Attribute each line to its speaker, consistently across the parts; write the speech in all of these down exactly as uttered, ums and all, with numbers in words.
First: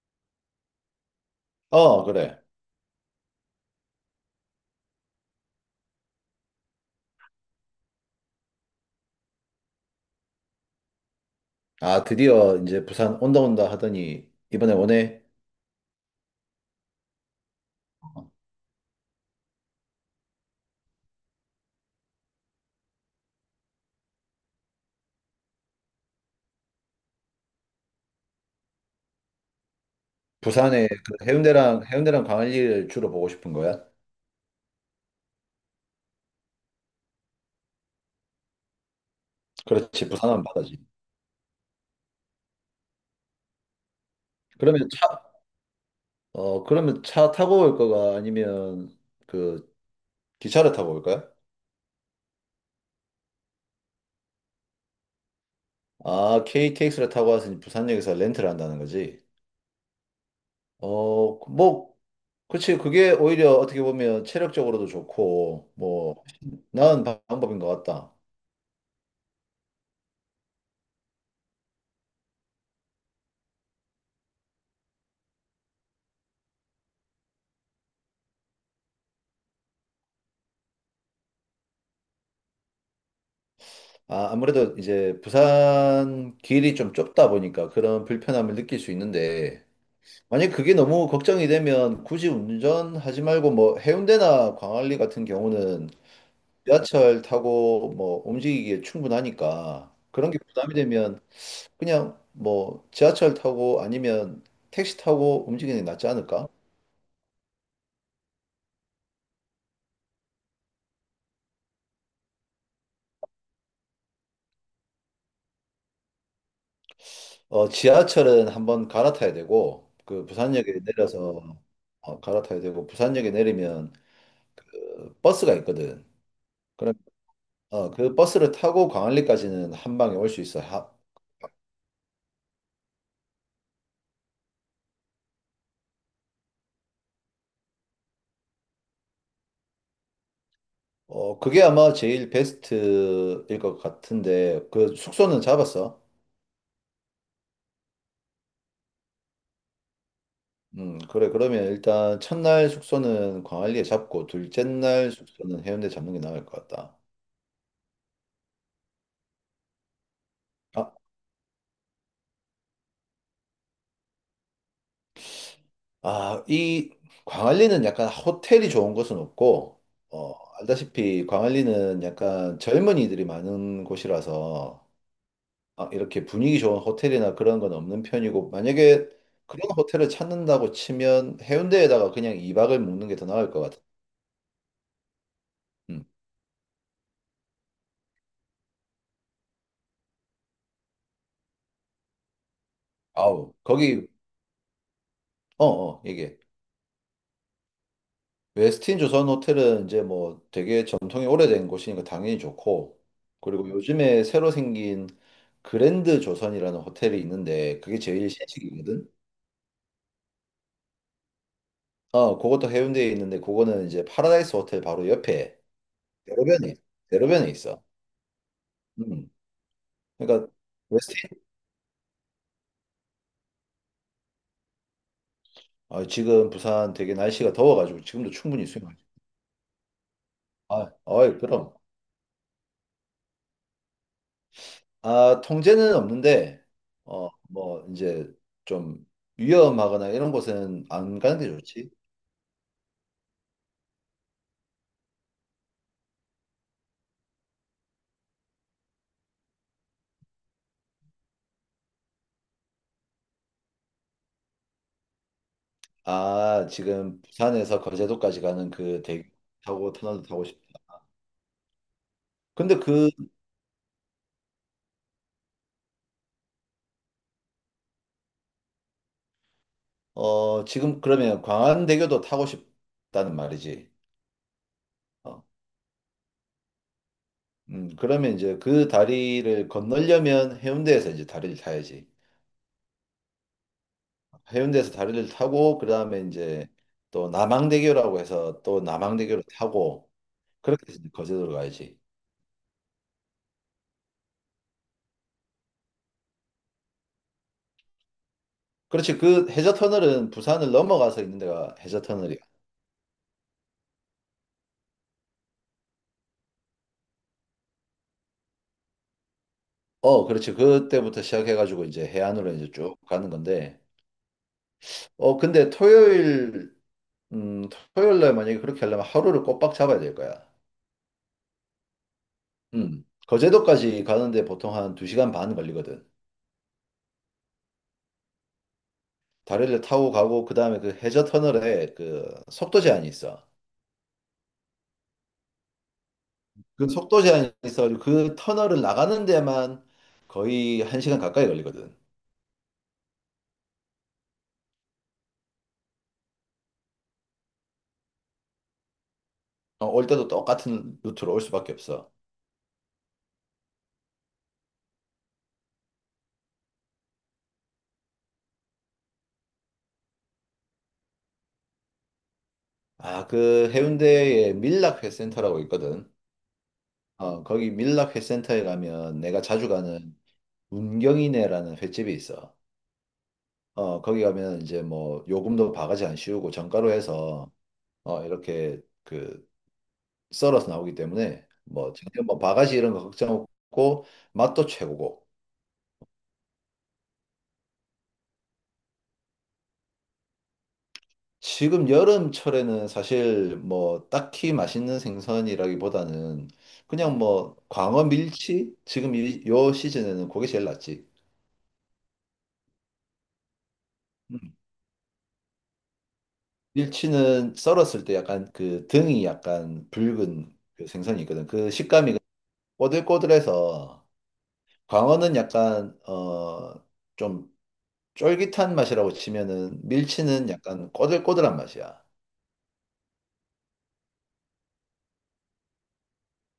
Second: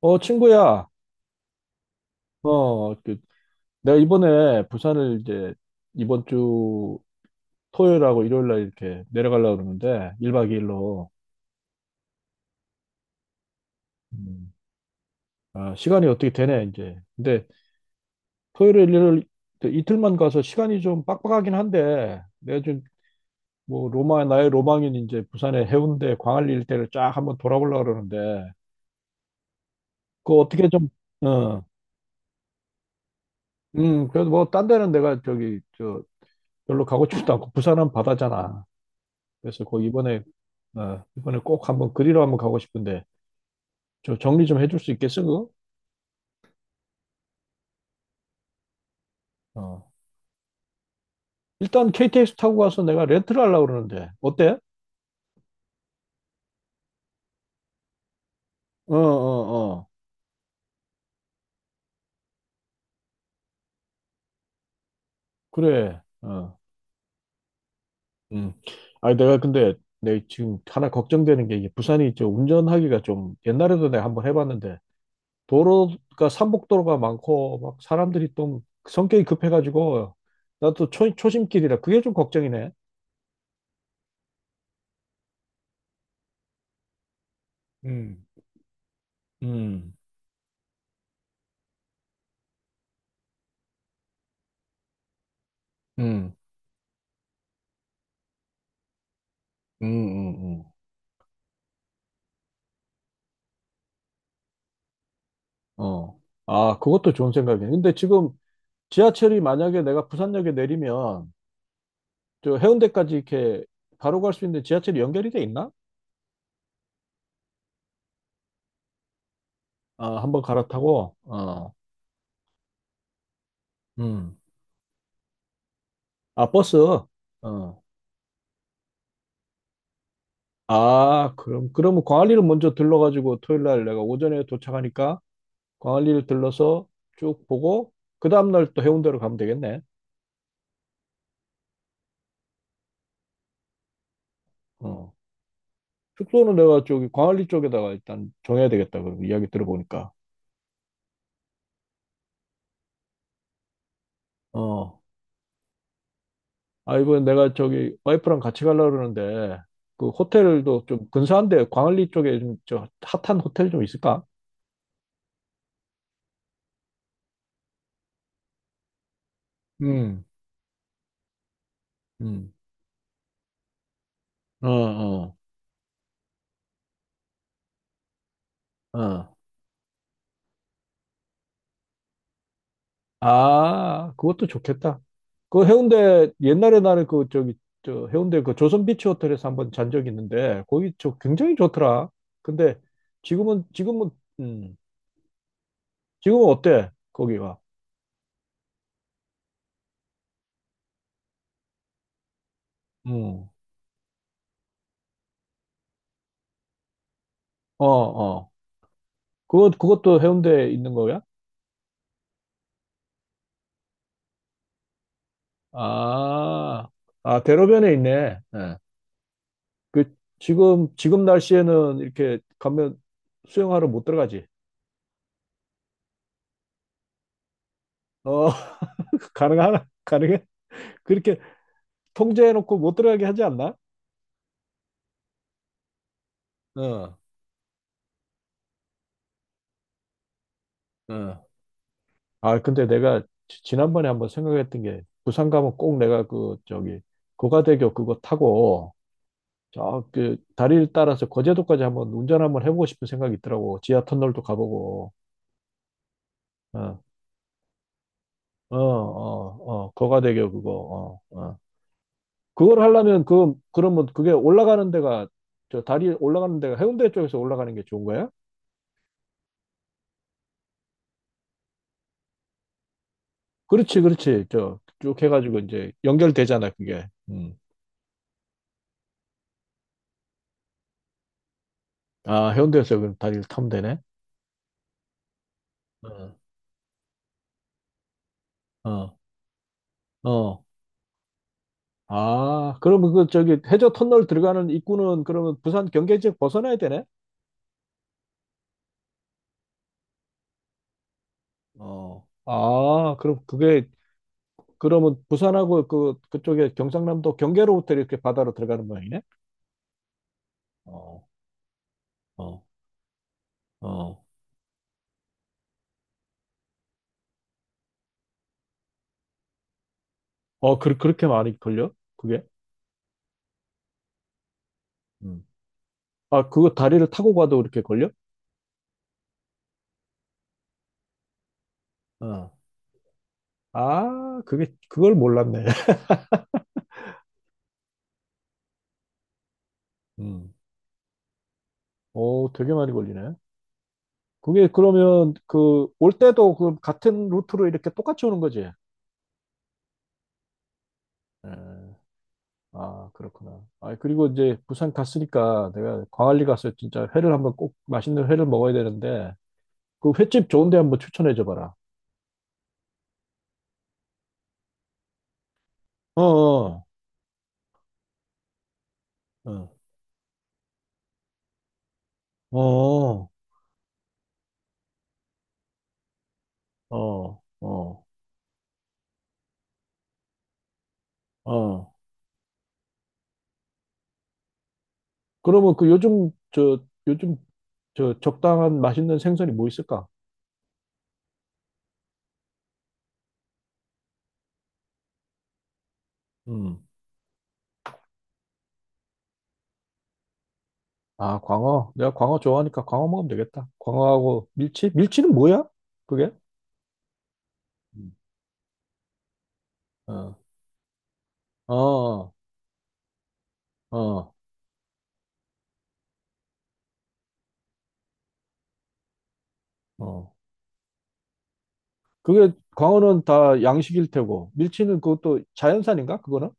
Speaker 1: 어, 친구야,
Speaker 2: 어, 그래.
Speaker 1: 어, 그, 내가 이번에 부산을 이제 이번 주 토요일하고 일요일 날 이렇게 내려가려고 그러는데, 일 박 이 일로.
Speaker 2: 아, 드디어 이제 부산 온다 온다 하더니 이번에 오네.
Speaker 1: 아, 시간이 어떻게 되네, 이제. 근데 토요일, 일요일 그 이틀만 가서 시간이 좀 빡빡하긴 한데, 내가 좀 뭐 로마, 나의 로망인 이제 부산의 해운대, 광안리 일대를 쫙 한번 돌아보려고 그러는데, 그거 어떻게 좀,
Speaker 2: 부산에 그
Speaker 1: 어,
Speaker 2: 해운대랑 해운대랑 광안리를 주로 보고 싶은 거야?
Speaker 1: 음, 그래도 뭐 딴 데는 내가 저기, 저, 별로 가고 싶지도 않고, 부산은 바다잖아. 그래서 그
Speaker 2: 그렇지,
Speaker 1: 이번에
Speaker 2: 부산은 바다지.
Speaker 1: 어, 이번에 꼭 한번 그리러 한번 가고 싶은데 저 정리 좀 해줄
Speaker 2: 그러면
Speaker 1: 수
Speaker 2: 차,
Speaker 1: 있겠어 그거?
Speaker 2: 어, 그러면 차 타고 올 거가 아니면 그
Speaker 1: 어.
Speaker 2: 기차를 타고 올 거야?
Speaker 1: 일단 케이티엑스 타고 가서 내가 렌트를 하려고 그러는데 어때?
Speaker 2: 아, 케이티엑스를 타고 와서 이제 부산역에서 렌트를 한다는
Speaker 1: 어,
Speaker 2: 거지.
Speaker 1: 어, 어.
Speaker 2: 어, 뭐, 그치, 그게 오히려 어떻게 보면 체력적으로도 좋고,
Speaker 1: 그래.
Speaker 2: 뭐,
Speaker 1: 어.
Speaker 2: 나은 방법인 것 같다.
Speaker 1: 음. 아니 내가 근데 내 지금 하나 걱정되는 게 이게 부산이 저 운전하기가 좀 옛날에도 내가 한번 해봤는데 도로가 산복도로가 많고 막 사람들이 좀 성격이 급해가지고 나도 초, 초심길이라 그게 좀 걱정이네.
Speaker 2: 아, 아무래도 이제 부산 길이 좀 좁다 보니까 그런
Speaker 1: 음.
Speaker 2: 불편함을 느낄 수 있는데,
Speaker 1: 음,
Speaker 2: 만약 그게 너무 걱정이 되면 굳이 운전하지 말고 뭐 해운대나 광안리 같은 경우는
Speaker 1: 음,
Speaker 2: 지하철 타고 뭐 움직이기에
Speaker 1: 음,
Speaker 2: 충분하니까 그런
Speaker 1: 음,
Speaker 2: 게
Speaker 1: 음.
Speaker 2: 부담이 되면 그냥 뭐 지하철 타고 아니면 택시 타고 움직이는 게 낫지
Speaker 1: 어.
Speaker 2: 않을까?
Speaker 1: 아, 그것도 좋은 생각이네. 근데 지금 지하철이 만약에 내가 부산역에 내리면 저 해운대까지 이렇게 바로 갈 수 있는데 지하철이 연결이 돼 있나?
Speaker 2: 어, 지하철은 한번 갈아타야 되고,
Speaker 1: 아,
Speaker 2: 그
Speaker 1: 한번
Speaker 2: 부산역에
Speaker 1: 갈아타고.
Speaker 2: 내려서
Speaker 1: 어.
Speaker 2: 어, 갈아타야 되고, 부산역에 내리면
Speaker 1: 음.
Speaker 2: 그 버스가 있거든.
Speaker 1: 아, 버스. 어.
Speaker 2: 어, 그 버스를 타고 광안리까지는 한 방에 올 수 있어. 하,
Speaker 1: 아, 그럼 그러면 광안리를 먼저 들러 가지고 토요일 날 내가 오전에 도착하니까 광안리를 들러서 쭉 보고 그 다음 날 또 해운대로 가면 되겠네.
Speaker 2: 어, 그게 아마 제일 베스트일 것 같은데, 그
Speaker 1: 어.
Speaker 2: 숙소는 잡았어?
Speaker 1: 숙소는 내가 저기 광안리 쪽에다가 일단 정해야 되겠다. 그 이야기 들어보니까.
Speaker 2: 음, 그래. 그러면 일단 첫날 숙소는 광안리에 잡고, 둘째
Speaker 1: 어.
Speaker 2: 날 숙소는 해운대 잡는 게 나을 것
Speaker 1: 아,
Speaker 2: 같다.
Speaker 1: 이번에 내가 저기 와이프랑 같이 가려고 그러는데, 그 호텔도
Speaker 2: 아,
Speaker 1: 좀 근사한데, 광안리 쪽에 좀 저 핫한 호텔 좀 있을까?
Speaker 2: 아, 이 광안리는 약간 호텔이 좋은 곳은 없고,
Speaker 1: 음,
Speaker 2: 어, 알다시피 광안리는
Speaker 1: 음.
Speaker 2: 약간 젊은이들이 많은
Speaker 1: 어,
Speaker 2: 곳이라서,
Speaker 1: 어,
Speaker 2: 아, 이렇게 분위기 좋은 호텔이나 그런 건 없는 편이고, 만약에
Speaker 1: 어.
Speaker 2: 그런 호텔을 찾는다고 치면 해운대에다가 그냥 이 박을 묵는 게 더 나을 것 같아.
Speaker 1: 아, 그것도 좋겠다. 그
Speaker 2: 음.
Speaker 1: 해운대, 옛날에 나는 그 저기, 저 해운대 그 조선비치 호텔에서 한번 잔 적이 있는데, 거기 저 굉장히 좋더라. 근데
Speaker 2: 아우,
Speaker 1: 지금은,
Speaker 2: 거기,
Speaker 1: 지금은, 음,
Speaker 2: 어, 어, 이게.
Speaker 1: 지금은 어때? 거기가.
Speaker 2: 웨스틴 조선 호텔은 이제 뭐 되게 전통이 오래된 곳이니까 당연히 좋고,
Speaker 1: 음.
Speaker 2: 그리고 요즘에 새로 생긴 그랜드 조선이라는 호텔이 있는데,
Speaker 1: 어,
Speaker 2: 그게 제일
Speaker 1: 어.
Speaker 2: 신식이거든?
Speaker 1: 그것, 그것도 해운대에 있는 거야?
Speaker 2: 어, 그것도 해운대에 있는데, 그거는 이제 파라다이스 호텔 바로 옆에 대로변에,
Speaker 1: 아, 아,
Speaker 2: 대로변에 있어.
Speaker 1: 대로변에 있네. 예.
Speaker 2: 음.
Speaker 1: 그,
Speaker 2: 그러니까
Speaker 1: 지금, 지금 날씨에는 이렇게 가면 수영하러 못 들어가지.
Speaker 2: 아, 지금 부산 되게 날씨가 더워가지고 지금도
Speaker 1: 어,
Speaker 2: 충분히 수영하죠.
Speaker 1: 가능하나? 가능해?
Speaker 2: 아, 어이,
Speaker 1: 그렇게
Speaker 2: 그럼.
Speaker 1: 통제해놓고 못 들어가게 하지 않나?
Speaker 2: 아, 통제는 없는데,
Speaker 1: 어,
Speaker 2: 어, 뭐, 이제 좀 위험하거나 이런 곳은 안 가는
Speaker 1: 어.
Speaker 2: 게 좋지.
Speaker 1: 아, 근데 내가 지- 지난번에 한번 생각했던 게, 부산 가면 꼭 내가 그, 저기, 고가대교 그거 타고, 저, 그, 다리를 따라서 거제도까지 한번 운전 한번 해보고 싶은 생각이 있더라고. 지하 터널도 가보고,
Speaker 2: 아,
Speaker 1: 어,
Speaker 2: 지금 부산에서 거제도까지 가는
Speaker 1: 어,
Speaker 2: 그 대교
Speaker 1: 어, 어,
Speaker 2: 타고 터널도 타고
Speaker 1: 고가대교 그거,
Speaker 2: 싶다.
Speaker 1: 어, 어.
Speaker 2: 근데
Speaker 1: 그걸
Speaker 2: 그,
Speaker 1: 하려면 그 그러면 그게 올라가는 데가 저 다리 올라가는 데가 해운대 쪽에서 올라가는 게 좋은 거야?
Speaker 2: 어, 지금 그러면 광안대교도 타고 싶다는 말이지.
Speaker 1: 그렇지, 그렇지. 저 쭉
Speaker 2: 어,
Speaker 1: 해가지고 이제 연결되잖아, 그게. 음.
Speaker 2: 음, 그러면 이제 그 다리를 건너려면 해운대에서 이제 다리를 타야지.
Speaker 1: 아, 해운대에서 그럼 다리를 타면 되네.
Speaker 2: 해운대에서 다리를 타고 그다음에
Speaker 1: 어,
Speaker 2: 이제 또 남항대교라고 해서 또
Speaker 1: 어,
Speaker 2: 남항대교를 타고
Speaker 1: 어.
Speaker 2: 그렇게 해서 이제 거제도로 가야지.
Speaker 1: 아, 그러면 그 저기 해저 터널 들어가는 입구는 그러면 부산 경계 지역 벗어나야 되네?
Speaker 2: 그렇지. 그 해저 터널은 부산을 넘어가서 있는 데가 해저
Speaker 1: 어.
Speaker 2: 터널이야.
Speaker 1: 아, 그럼 그게 그러면 부산하고 그 그쪽에 경상남도 경계로부터 이렇게 바다로 들어가는 모양이네?
Speaker 2: 어, 그렇지. 그때부터
Speaker 1: 어,
Speaker 2: 시작해 가지고 이제 해안으로
Speaker 1: 어,
Speaker 2: 이제 쭉 가는 건데.
Speaker 1: 어.
Speaker 2: 어, 근데 토요일 음, 토요일 날 만약에 그렇게 하려면 하루를 꼬박 잡아야 될 거야.
Speaker 1: 어, 그, 그렇게 많이 걸려? 그게?
Speaker 2: 음. 거제도까지 가는데 보통 한 두 시간
Speaker 1: 음.
Speaker 2: 반 걸리거든.
Speaker 1: 아, 그거 다리를 타고 가도 이렇게 걸려?
Speaker 2: 다리를 타고 가고 그다음에 그 해저 터널에 그
Speaker 1: 어.
Speaker 2: 속도 제한이 있어.
Speaker 1: 아, 그게, 그걸 몰랐네.
Speaker 2: 그 속도 제한이 있어가지고 그 터널을 나가는 데만
Speaker 1: 음.
Speaker 2: 거의 한 시간 가까이 걸리거든.
Speaker 1: 오, 되게 많이 걸리네. 그게 그러면 그 올 때도 그 같은 루트로 이렇게 똑같이 오는 거지? 예.
Speaker 2: 어, 올 때도 똑같은 루트로 올 수밖에 없어.
Speaker 1: 아, 그렇구나. 아, 그리고 이제 부산 갔으니까 내가 광안리 가서 진짜 회를 한번 꼭 맛있는 회를 먹어야 되는데 그 횟집 좋은 데 한번 추천해 줘 봐라.
Speaker 2: 아, 그 해운대에 밀락회센터라고 있거든.
Speaker 1: 어, 어,
Speaker 2: 어, 거기 밀락회센터에 가면 내가 자주 가는 운경이네라는 횟집이 있어.
Speaker 1: 어. 어,
Speaker 2: 어, 거기 가면 이제 뭐 요금도 바가지 안 씌우고 정가로
Speaker 1: 어,
Speaker 2: 해서
Speaker 1: 어,
Speaker 2: 어, 이렇게 그 썰어서 나오기 때문에 뭐
Speaker 1: 어.
Speaker 2: 전혀 뭐 바가지 이런 거 걱정 없고 맛도 최고고.
Speaker 1: 그러면 그 요즘 저 요즘 저 적당한 맛있는 생선이 뭐 있을까?
Speaker 2: 지금 여름철에는 사실 뭐 딱히 맛있는 생선이라기보다는
Speaker 1: 음.
Speaker 2: 그냥 뭐 광어 밀치? 지금 이, 요 시즌에는 그게 제일 낫지.
Speaker 1: 아, 광어. 내가 광어 좋아하니까 광어 먹으면 되겠다. 광어하고
Speaker 2: 음.
Speaker 1: 밀치? 밀치는 뭐야? 그게?
Speaker 2: 밀치는 썰었을
Speaker 1: 음.
Speaker 2: 때 약간 그 등이 약간
Speaker 1: 어.
Speaker 2: 붉은 그 생선이 있거든. 그 식감이
Speaker 1: 어.
Speaker 2: 꼬들꼬들해서
Speaker 1: 어.
Speaker 2: 광어는 약간 어 좀 쫄깃한 맛이라고 치면은
Speaker 1: 어.
Speaker 2: 밀치는 약간 꼬들꼬들한 맛이야.
Speaker 1: 그게 광어는 다 양식일 테고 밀치는 그것도 자연산인가? 그거는?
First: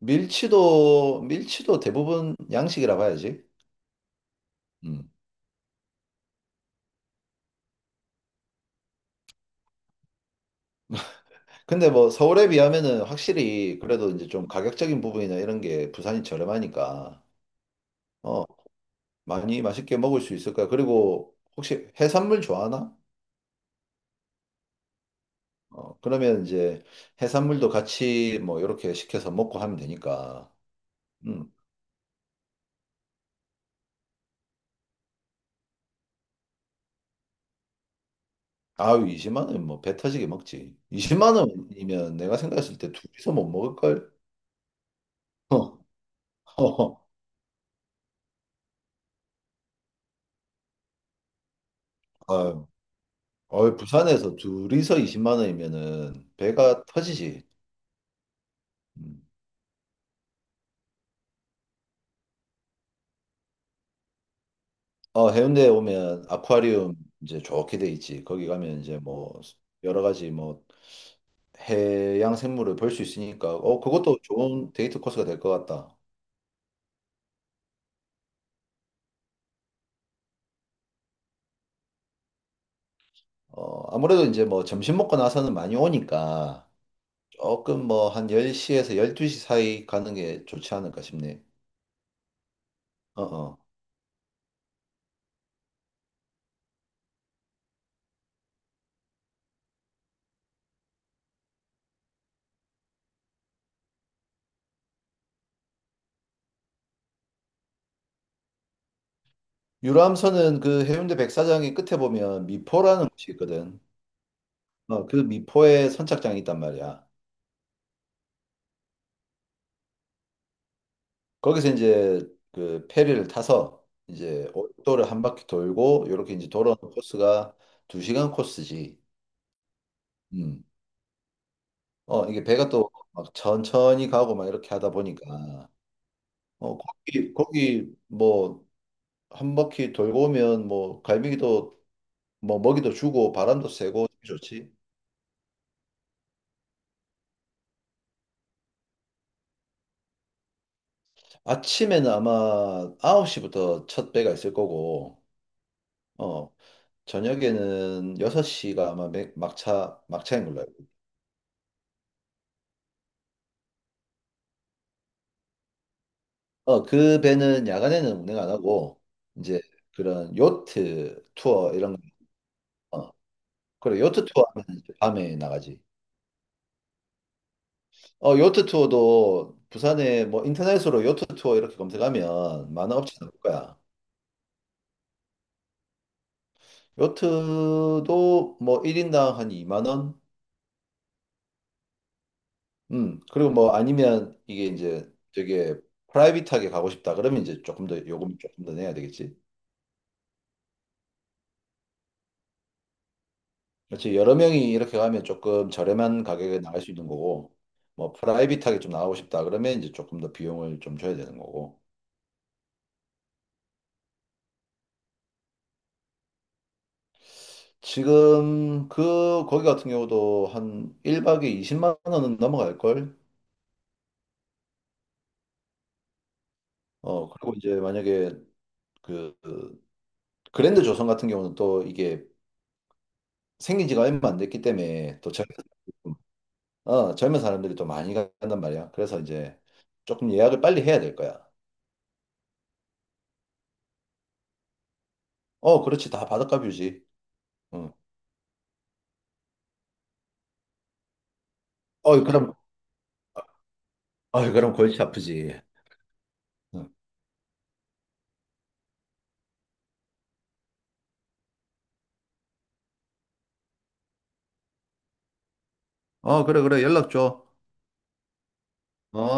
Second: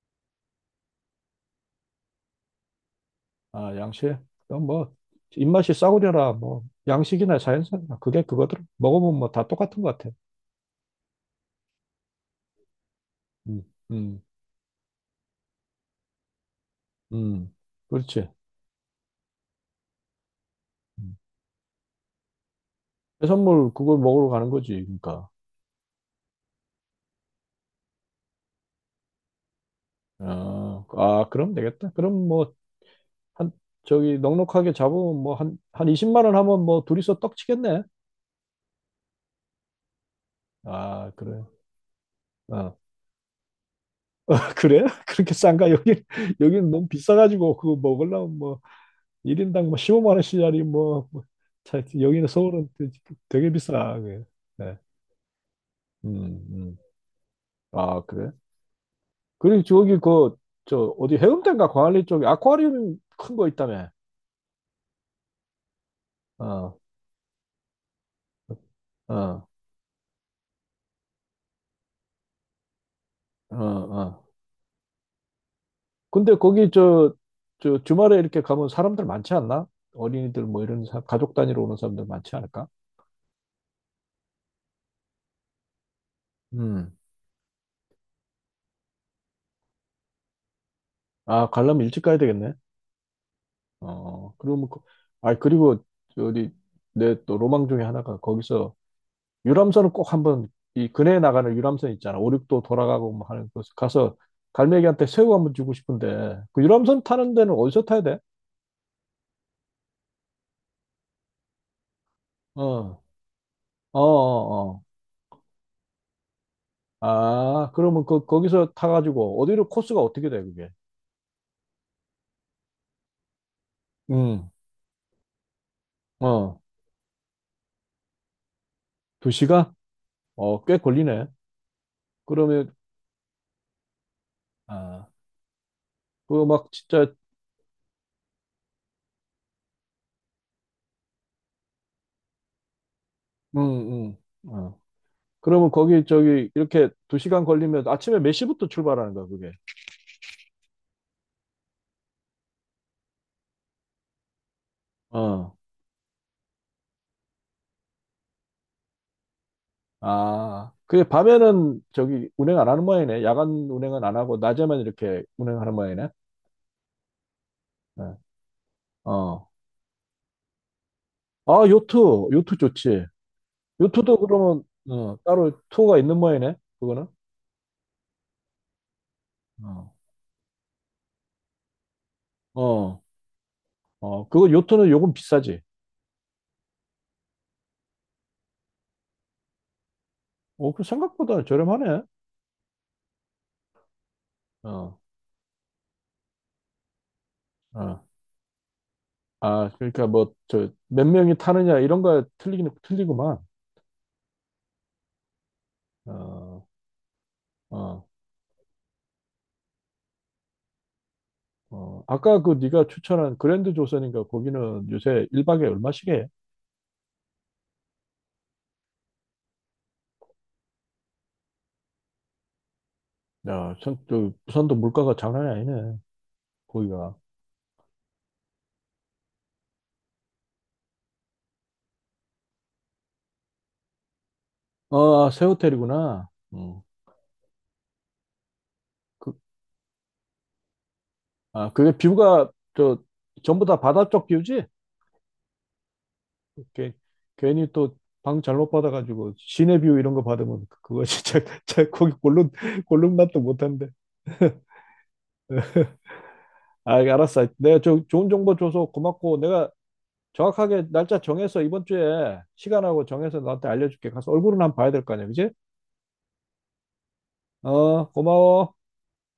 Speaker 2: 밀치도 밀치도 대부분 양식이라 봐야지.
Speaker 1: 아, 양식. 그럼 뭐
Speaker 2: 음.
Speaker 1: 입맛이 싸구려라. 뭐 양식이나 자연산이나 그게 그거들 먹으면 뭐 다 똑같은 것 같아.
Speaker 2: 근데 뭐 서울에 비하면은
Speaker 1: 음.
Speaker 2: 확실히 그래도
Speaker 1: 음.
Speaker 2: 이제 좀 가격적인 부분이나 이런 게 부산이 저렴하니까
Speaker 1: 음. 그렇지.
Speaker 2: 어 많이 맛있게 먹을 수 있을 거야. 그리고 혹시 해산물 좋아하나?
Speaker 1: 해산물 그걸 먹으러 가는 거지, 그러니까.
Speaker 2: 어 그러면 이제 해산물도 같이 뭐 이렇게 시켜서 먹고 하면 되니까.
Speaker 1: 아, 아,
Speaker 2: 음.
Speaker 1: 그럼 되겠다. 그럼 뭐, 한, 저기, 넉넉하게 잡으면 뭐, 한, 한 이십만 원 하면 뭐, 둘이서 떡 치겠네.
Speaker 2: 아유 이십만 원 뭐배 터지게 먹지.
Speaker 1: 아,
Speaker 2: 이십만
Speaker 1: 그래.
Speaker 2: 원이면 내가
Speaker 1: 어.
Speaker 2: 생각했을 때 둘이서 못 먹을 걸?
Speaker 1: 그래? 그렇게
Speaker 2: 어.
Speaker 1: 싼가? 여기, 여기는 너무
Speaker 2: 어.
Speaker 1: 비싸가지고, 그거 먹으려면 뭐, 일인당 뭐, 십오만 원짜리 뭐, 뭐 자, 여기는
Speaker 2: 아유,
Speaker 1: 서울은 되- 되게
Speaker 2: 어이,
Speaker 1: 비싸. 그게.
Speaker 2: 부산에서
Speaker 1: 네.
Speaker 2: 둘이서 이십만 원이면은
Speaker 1: 음, 음.
Speaker 2: 배가 터지지.
Speaker 1: 아, 그래?
Speaker 2: 음.
Speaker 1: 그리고 저기, 그, 저, 어디 해운대인가 광안리 쪽에 아쿠아리움 큰 거 있다며.
Speaker 2: 어, 해운대에 오면
Speaker 1: 어,
Speaker 2: 아쿠아리움 이제 좋게 돼 있지. 거기 가면 이제 뭐
Speaker 1: 어.
Speaker 2: 여러 가지 뭐 해양 생물을 볼 수 있으니까
Speaker 1: 어,
Speaker 2: 어, 그것도
Speaker 1: 어.
Speaker 2: 좋은 데이트 코스가 될 것 같다.
Speaker 1: 근데 거기 저, 저 주말에 이렇게 가면 사람들 많지 않나? 어린이들 뭐 이런 사- 가족 단위로 오는 사람들 많지 않을까?
Speaker 2: 어, 아무래도 이제 뭐 점심 먹고 나서는 많이 오니까
Speaker 1: 음.
Speaker 2: 조금 뭐 한 열 시에서 열두 시 사이 가는 게 좋지 않을까 싶네.
Speaker 1: 아, 가려면 일찍 가야 되겠네.
Speaker 2: 어, 어.
Speaker 1: 어, 그러면, 그- 아, 그리고 저기 내 또 로망 중에 하나가 거기서 유람선은 꼭 한번 이 근해에 나가는 유람선 있잖아. 오륙도 돌아가고 뭐 하는 곳 가서 갈매기한테 새우 한번 주고 싶은데 그 유람선 타는 데는 어디서 타야 돼?
Speaker 2: 유람선은 그 해운대 백사장의 끝에 보면
Speaker 1: 어,
Speaker 2: 미포라는 곳이 있거든.
Speaker 1: 어, 어, 어.
Speaker 2: 어, 그 미포에 선착장이 있단 말이야.
Speaker 1: 아, 그러면 그 거기서 타가지고 어디로 코스가 어떻게 돼, 그게?
Speaker 2: 거기서 이제 그 페리를 타서
Speaker 1: 음,
Speaker 2: 이제 오도를 한 바퀴 돌고 요렇게 이제
Speaker 1: 어,
Speaker 2: 돌아오는 코스가 두 시간 코스지.
Speaker 1: 두 시간?
Speaker 2: 음.
Speaker 1: 어, 꽤 걸리네.
Speaker 2: 어, 이게 배가
Speaker 1: 그러면,
Speaker 2: 또 막 천천히 가고 막 이렇게 하다
Speaker 1: 아,
Speaker 2: 보니까
Speaker 1: 그거 막
Speaker 2: 어,
Speaker 1: 진짜,
Speaker 2: 거기 거기 뭐 한 바퀴 돌고 오면 뭐 갈매기도 뭐 먹이도 주고 바람도 쐬고
Speaker 1: 음, 음,
Speaker 2: 좋지.
Speaker 1: 어. 그러면 거기, 저기, 이렇게 두 시간 걸리면 아침에 몇 시부터 출발하는 거야, 그게?
Speaker 2: 아침에는 아마 아홉 시부터 첫 배가 있을 거고
Speaker 1: 어,
Speaker 2: 어, 저녁에는 여섯 시가 아마 맥- 막차 막차인 걸로
Speaker 1: 아,
Speaker 2: 알고
Speaker 1: 그게 밤에는 저기 운행 안 하는 모양이네. 야간 운행은 안 하고, 낮에만 이렇게 운행하는 모양이네.
Speaker 2: 어, 그 배는 야간에는
Speaker 1: 어,
Speaker 2: 운행 안 하고
Speaker 1: 어.
Speaker 2: 이제 그런 요트
Speaker 1: 아,
Speaker 2: 투어
Speaker 1: 요트,
Speaker 2: 이런
Speaker 1: 요트
Speaker 2: 거.
Speaker 1: 좋지.
Speaker 2: 어, 그래
Speaker 1: 요트도
Speaker 2: 요트 투어
Speaker 1: 그러면,
Speaker 2: 하면 이제
Speaker 1: 어,
Speaker 2: 밤에
Speaker 1: 따로
Speaker 2: 나가지.
Speaker 1: 투어가 있는 모양이네, 그거는?
Speaker 2: 어, 요트 투어도
Speaker 1: 어,
Speaker 2: 부산에 뭐 인터넷으로 요트 투어 이렇게 검색하면 많은
Speaker 1: 어,
Speaker 2: 업체 나올 거야.
Speaker 1: 어, 그거 요트는 요금 비싸지.
Speaker 2: 요트도 뭐 일 인당 한 이만 원?
Speaker 1: 어, 그 생각보다 저렴하네.
Speaker 2: 음, 그리고 뭐 아니면 이게
Speaker 1: 어,
Speaker 2: 이제 되게 프라이빗하게 가고 싶다 그러면 이제 조금 더
Speaker 1: 어.
Speaker 2: 요금 조금 더 내야 되겠지.
Speaker 1: 아, 그러니까 뭐, 저, 몇 명이 타느냐, 이런 거 틀리긴, 틀리구만.
Speaker 2: 그렇지. 여러 명이 이렇게 가면 조금 저렴한 가격에
Speaker 1: 어,
Speaker 2: 나갈 수 있는 거고,
Speaker 1: 어,
Speaker 2: 뭐 프라이빗하게 좀 나가고 싶다 그러면 이제 조금 더 비용을 좀 줘야 되는 거고.
Speaker 1: 어. 아까 그 네가 추천한 그랜드 조선인가, 거기는 요새 일 박에 얼마씩 해?
Speaker 2: 지금 그 거기 같은 경우도 한 일 박에 이십만 원은 넘어갈 걸.
Speaker 1: 야, 참, 저, 부산도 물가가 장난이 아니네, 거기가.
Speaker 2: 어, 그리고 이제 만약에 그그 그랜드 조선 같은 경우는 또 이게 생긴 지가 얼마 안 됐기 때문에
Speaker 1: 어, 아,
Speaker 2: 또
Speaker 1: 새
Speaker 2: 젊은,
Speaker 1: 호텔이구나. 음.
Speaker 2: 어, 젊은 사람들이 또 많이 간단 말이야. 그래서
Speaker 1: 그,
Speaker 2: 이제 조금 예약을 빨리 해야 될 거야.
Speaker 1: 아, 그게 뷰가, 저, 전부 다 바다 쪽 뷰지?
Speaker 2: 어, 그렇지. 다 바닷가
Speaker 1: 이렇게,
Speaker 2: 뷰지.
Speaker 1: 괜히
Speaker 2: 응.
Speaker 1: 또, 방 잘못 받아가지고, 시내 뷰 이런 거 받으면, 그거 진짜, 진짜 거기
Speaker 2: 어,
Speaker 1: 골룸,
Speaker 2: 그럼
Speaker 1: 골룸 맛도 못한데.
Speaker 2: 아, 그럼 골치 아프지.
Speaker 1: 아, 알았어. 내가 저 좋은 정보 줘서 고맙고 내가 정확하게 날짜 정해서 이번 주에 시간하고 정해서 너한테 알려줄게. 가서 얼굴은 한번 봐야 될 거 아니야, 그지?
Speaker 2: 어, 그래, 그래. 연락 줘.
Speaker 1: 어, 고마워.
Speaker 2: 어.